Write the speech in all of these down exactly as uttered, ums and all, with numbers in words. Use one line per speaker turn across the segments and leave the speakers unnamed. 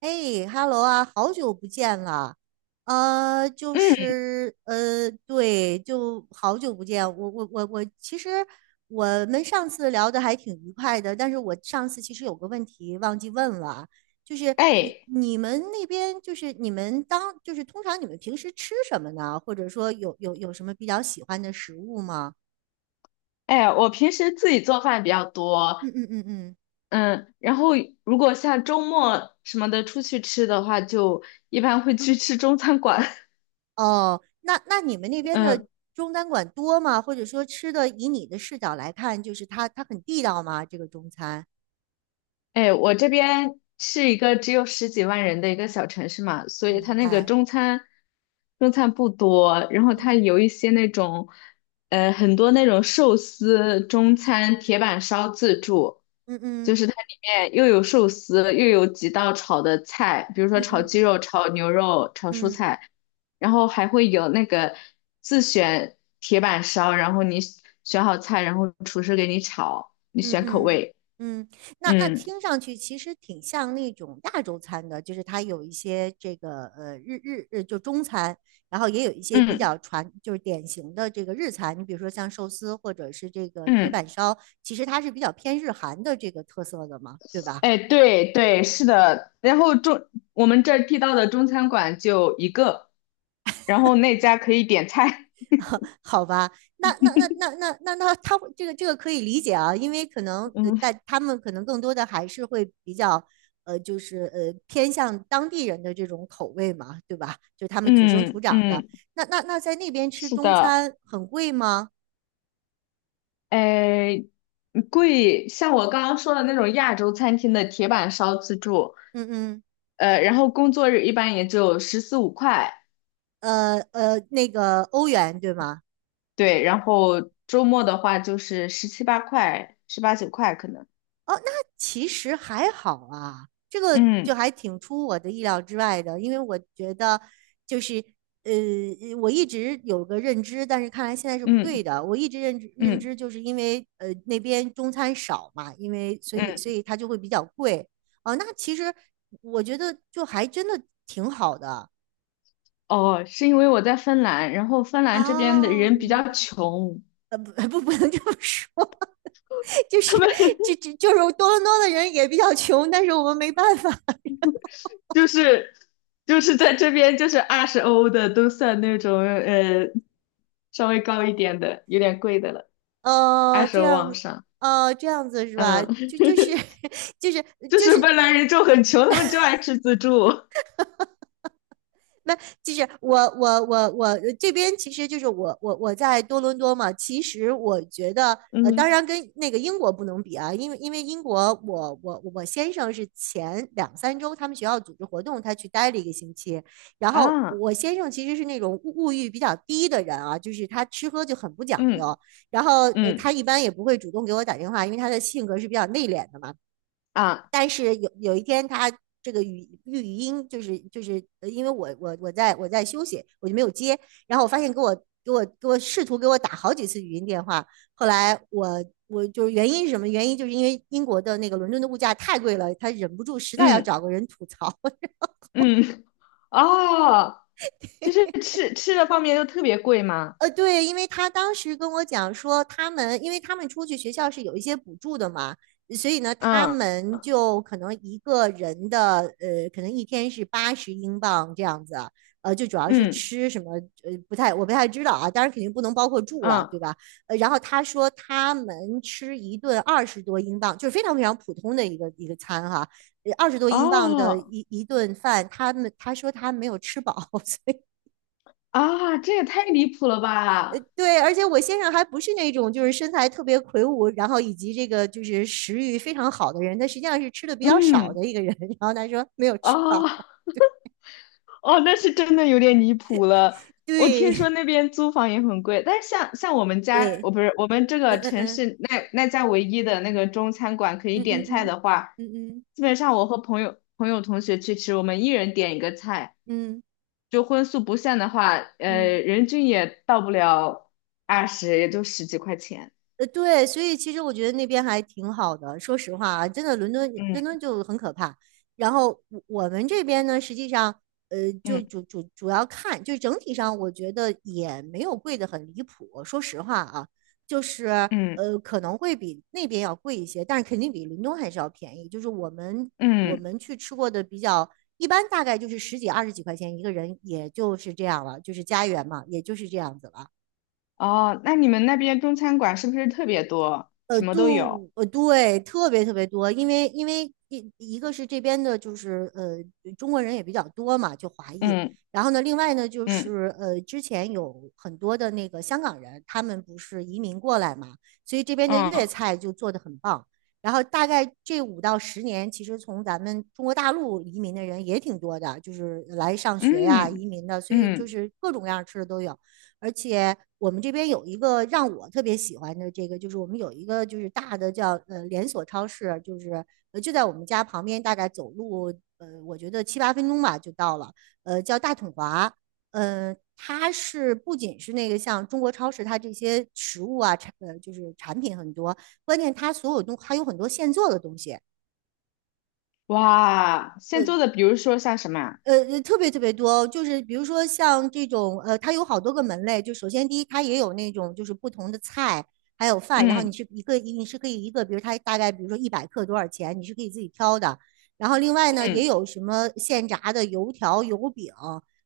哎哈喽啊，好久不见了，呃，就
嗯，
是呃，对，就好久不见。我我我我，其实我们上次聊的还挺愉快的，但是我上次其实有个问题忘记问了，就是你
哎
你们那边就是你们当就是通常你们平时吃什么呢？或者说有有有什么比较喜欢的食物吗？
哎，我平时自己做饭比较多，
嗯嗯嗯嗯。
嗯，然后如果像周末什么的出去吃的话，就一般会去吃中餐馆，
哦，那那你们那边的
嗯。
中餐馆多吗？或者说吃的，以你的视角来看，就是它它很地道吗？这个中餐，
哎，我这边是一个只有十几万人的一个小城市嘛，所以它
明
那个
白。
中餐中餐不多，然后它
嗯
有一些那种，呃，很多那种寿司中餐铁板烧自助，就
嗯
是它里面又有寿司，又有几道炒的菜，比如说
嗯
炒鸡
嗯
肉、炒牛肉、炒蔬
嗯
菜，然后还会有那个自选铁板烧，然后你选好菜，然后厨师给你炒，你
嗯
选口
嗯
味，
嗯，那那
嗯
听上去其实挺像那种亚洲餐的，就是它有一些这个呃日日日就中餐，然后也有一些比
嗯。
较传就是典型的这个日餐，你比如说像寿司或者是这个铁板
嗯，
烧，其实它是比较偏日韩的这个特色的嘛，对吧？
哎，对对，是
嗯。
的。然后中我们这儿地道的中餐馆就一个，然后那家可以点菜。
好吧，那那那那那那那他这个这个可以理解啊，因为可能 呃，
嗯，
但他们可能更多的还是会比较呃，就是呃偏向当地人的这种口味嘛，对吧？就他们土生土
嗯
长的。
嗯，
那那那在那边吃
是
中
的。
餐很贵吗？
哎，贵，像我刚刚说的那种亚洲餐厅的铁板烧自助，
嗯嗯。
呃，然后工作日一般也就十四五块，
呃呃，那个欧元对吗？
对，然后周末的话就是十七八块、十八九块可能。
哦，那其实还好啊，这个就
嗯
还挺出我的意料之外的，因为我觉得就是呃，我一直有个认知，但是看来现在是不对
嗯
的。我一直认知认
嗯
知就是因为呃那边中餐少嘛，因为所以所
嗯，
以它就会比较贵。哦，那其实我觉得就还真的挺好的。
哦，是因为我在芬兰，然后芬兰这边的
哦，
人比
明
较
白。
穷，
呃，不不，不能这么说，就
他
是
们
就就就是多伦多的人也比较穷，但是我们没办法。
就是就是在这边就是二十欧的都算那种呃稍微高一点的，有点贵的了，二
哦，
十
这
欧
样。
往上。
哦，这样子是吧？
嗯，
就就是 就是
就
就
是
是
芬兰人就很穷，他们就爱吃自助。
那就是我我我我这边其实就是我我我在多伦多嘛。其实我觉得，呃，当
嗯
然跟那个英国不能比啊，因为因为英国我我我先生是前两三周他们学校组织活动，他去待了一个星期。然后
啊，
我先生其实是那种物物欲比较低的人啊，就是他吃喝就很不讲究。
嗯
然后呃，他
嗯
一般也不会主动给我打电话，因为他的性格是比较内敛的嘛。
啊，
但是有有一天他这个语语音就是就是呃因为我我我在我在休息，我就没有接，然后我发现给我给我给我试图给我打好几次语音电话，后来我我就是原因是什么原因？就是因为英国的那个伦敦的物价太贵了，他忍不住实在要
嗯
找个人吐槽。
嗯哦，就是吃吃的方面都特别贵嘛。
呃，对，因为他当时跟我讲说，他们因为他们出去学校是有一些补助的嘛，所以呢，他
嗯
们就可能一个人的呃，可能一天是八十英镑这样子，呃，就主要是
嗯
吃什么，呃，不太我不太知道啊，当然肯定不能包括住了，对
嗯
吧？呃，然后他说他们吃一顿二十多英镑，就是非常非常普通的一个一个餐哈，呃二十多英镑的
哦
一一顿饭，他们他说他没有吃饱。
啊，这也太离谱了吧！
对，而且我先生还不是那种就是身材特别魁梧，然后以及这个就是食欲非常好的人，他实际上是吃的比较少
嗯，
的一个人。然后他说没有吃饱，
啊，哦，那是真的有点离谱了。我听说
对
那边租房也很贵，但是像像我们家，
对，
我不是我们这
嗯
个
嗯
城
嗯
市那那家唯一的那个中餐馆可以
嗯
点菜
嗯
的话，
嗯嗯
基本上我和朋友朋友同学去吃，我们一人点一个菜，
嗯嗯
就荤素不限的话，呃，
嗯。
人均也到不了二十，也就十几块钱。
呃，对，所以其实我觉得那边还挺好的。说实话啊，真的，伦敦伦敦
嗯
就很可怕。然后我我们这边呢，实际上，呃，就
嗯
主主主要看，就整体上，我觉得也没有贵的很离谱。说实话啊，就是
嗯
呃，可能会比那边要贵一些，但是肯定比伦敦还是要便宜。就是我们我
嗯。
们去吃过的比较一般，大概就是十几二十几块钱一个人，也就是这样了，就是家园嘛，也就是这样子了。
哦，那你们那边中餐馆是不是特别多？
呃，
什么都有。
度呃，对，特别特别多，因为因为一一个是这边的，就是呃，中国人也比较多嘛，就华裔。
嗯
然后呢，另外呢，就
嗯
是呃，之前有很多的那个香港人，他们不是移民过来嘛，所以这边的粤
嗯
菜就做得很棒。然后大概这五到十年，其实从咱们中国大陆移民的人也挺多的，就是来上学呀、
嗯
移民的，所以就
嗯，
是各种各样吃的都有。而且我们这边有一个让我特别喜欢的这个，就是我们有一个就是大的叫呃连锁超市，就是呃就在我们家旁边，大概走路呃我觉得七八分钟吧就到了，呃叫大统华，呃它是不仅是那个像中国超市，它这些食物啊产呃就是产品很多，关键它所有东还有很多现做的东西，
哇！现
呃
做的，比如说像什么啊
呃，呃特别特别多，就是比如说像这种，呃，它有好多个门类。就首先第一，它也有那种就是不同的菜，还有饭，然后
嗯
你是一个，你是可以一个，比如它大概比如说一百克多少钱，你是可以自己挑的。然后另外呢，也
嗯
有什么现炸的油条、油饼，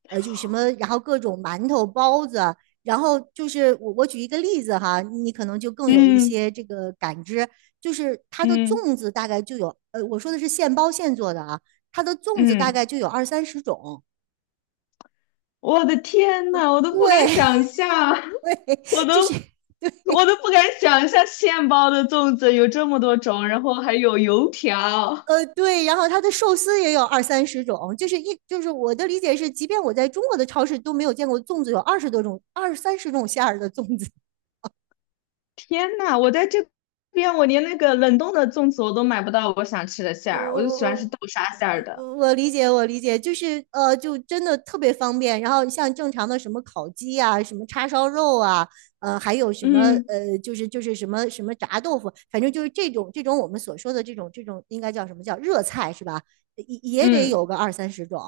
呃，就什么，然后各种馒头、包子。然后就是我我举一个例子哈，你可能就更有一
嗯
些这个感知，就是它的
嗯
粽子大概就有，呃，我说的是现包现做的啊。它的粽子大概
嗯，
就有二三十种，
我的天呐，我都不敢
对，
想象，我
就
都
是
我都不敢想象现包的粽子有这么多种，然后还有油条。
呃对，然后它的寿司也有二三十种，就是一就是我的理解是，即便我在中国的超市都没有见过粽子有二十多种、二三十种馅儿的粽子。
天呐，我在这边，我连那个冷冻的粽子我都买不到我想吃的馅儿，我就喜欢吃
哦，
豆沙馅儿的。
我理解，我理解，就是呃，就真的特别方便。然后像正常的什么烤鸡啊，什么叉烧肉啊，呃，还有什么
嗯
呃，就是就是什么什么炸豆腐，反正就是这种这种我们所说的这种这种应该叫什么叫热菜是吧？也也得
嗯，
有个二三十种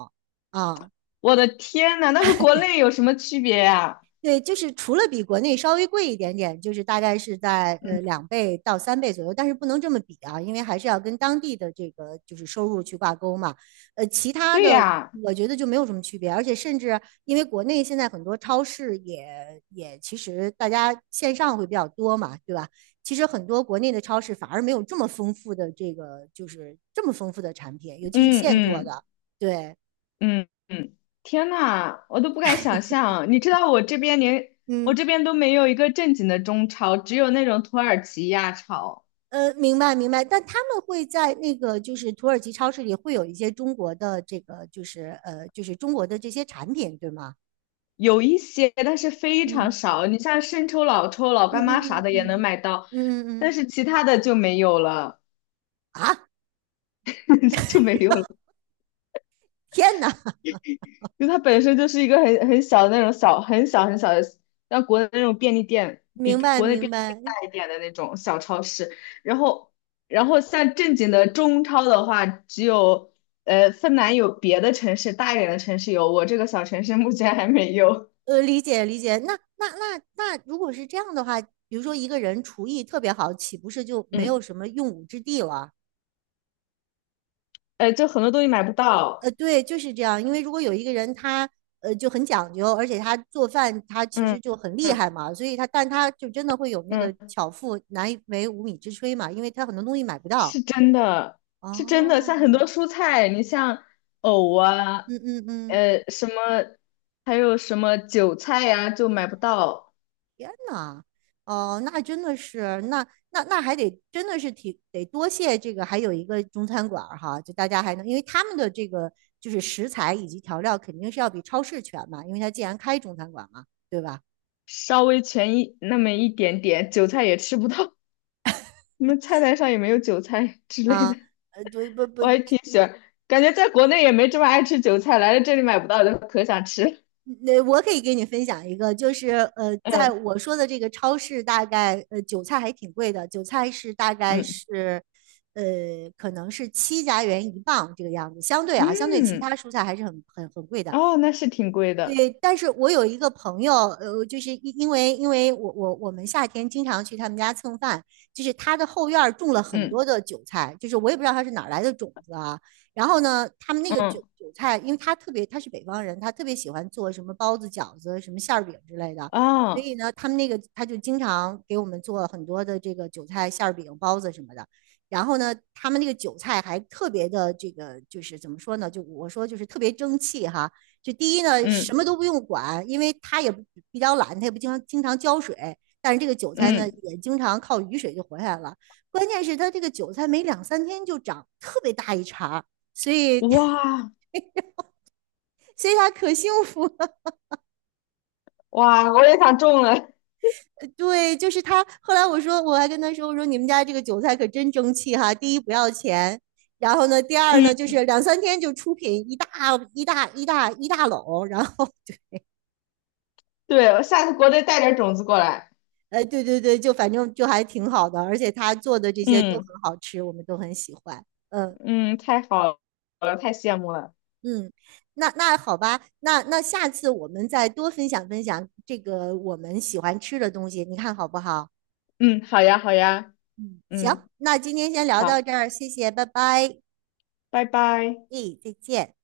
啊。
我的天呐，那和国内有什么区别呀？
对，就是除了比国内稍微贵一点点，就是大概是在
嗯，
呃两倍到三倍左右，但是不能这么比啊，因为还是要跟当地的这个就是收入去挂钩嘛。呃，其他
对
的
呀，
我觉得就没有什么区别，而且甚至因为国内现在很多超市也也其实大家线上会比较多嘛，对吧？其实很多国内的超市反而没有这么丰富的这个就是这么丰富的产品，尤其是
嗯
现做
嗯
的。对，
嗯嗯，天呐，我都不敢想象。你知道我这边连我
嗯。
这边都没有一个正经的中超，只有那种土耳其亚超，
呃，明白明白，但他们会在那个就是土耳其超市里会有一些中国的这个就是呃就是中国的这些产品，对吗？
有一些，但是非常
嗯
少。你像生抽、老抽、老
嗯
干妈
嗯
啥
嗯
的也能
嗯
买到，
嗯嗯
但
嗯。
是其他的就没有了。
啊！
就没有了，
天哪，
因为它本身就是一个很很小的那种小很小很小的，像国内那种便利店比
明
比
白
国内
明
便利店
白。
大一点的那种小超市。然后，然后像正经的中超的话，只有呃芬兰有，别的城市大一点的城市有，我这个小城市目前还没有。
呃，理解理解。那那那那，如果是这样的话，比如说一个人厨艺特别好，岂不是就没
嗯，
有什么用武之地了？
呃，就很多东西买不到。
呃，对，就是这样。因为如果有一个人他呃就很讲究，而且他做饭他其实
嗯
就很厉
嗯
害嘛，所以他但他就真的会有那个
嗯。
巧妇难为无米之炊嘛，因为他很多东西买不
是
到。
真的，是真的，
哦。
像很多蔬菜，你像藕啊，
嗯嗯嗯。
呃，什么，还有什么韭菜呀、就买不到，
天呐。哦，那真的是，那那那还得真的是挺得多谢这个，还有一个中餐馆儿哈，就大家还能，因为他们的这个就是食材以及调料肯定是要比超市全嘛，因为他既然开中餐馆嘛，对吧？
稍微全一那么一点点，韭菜也吃不到，你们菜单上也没有韭菜之类的，
啊。呃，对，不不，
感觉在国内也没这么爱吃韭菜，来了这里买不到就可想吃，
那我可以给你分享一个，就是呃，在
嗯
我说的这个超市，大概呃韭菜还挺贵的，韭菜是大概
嗯
是呃可能是七加元一磅这个样子，相对啊，相对其他
嗯，
蔬菜还是很很很贵的。
哦，那是挺贵的，
对，但是我有一个朋友，呃，就是因因为因为我我我们夏天经常去他们家蹭饭，就是他的后院儿种了很多
嗯
的韭菜，就是我也不知道他是哪儿来的种子啊。然后呢，他们那个韭
嗯
韭菜，因为他特别他是北方人，他特别喜欢做什么包子、饺子、什么馅儿饼之类的，所
啊
以呢，他们那个他就经常给我们做很多的这个韭菜馅儿饼、包子什么的。然后呢，他们那个韭菜还特别的这个，就是怎么说呢？就我说就是特别争气哈。就第一呢，什
嗯
么都不用管，因为它也比较懒，它也不经常经常浇水。但是这个韭菜呢，
嗯，
也经常靠雨水就活下来了。关键是它这个韭菜没两三天就长特别大一茬，所以
哇
所以它可幸福了。
哇，我也想种了。
对，就是他。后来我说，我还跟他说，我说你们家这个韭菜可真争气哈。第一不要钱，然后呢，第二
嗯
呢就是两三天就出品一大一大一大一大篓，然后
对，我下次国内带点种子过来。
哎，对对对，就反正就还挺好的，而且他做的这些都
嗯
很好吃，我们都很喜欢。嗯
嗯，太好了，太羡慕了。
嗯。那那好吧。那那下次我们再多分享分享这个我们喜欢吃的东西，你看好不好？
嗯，好呀好呀，
嗯，行，
嗯，
那今天先聊到
好，
这儿，谢谢，拜拜，
拜拜。
诶，再见。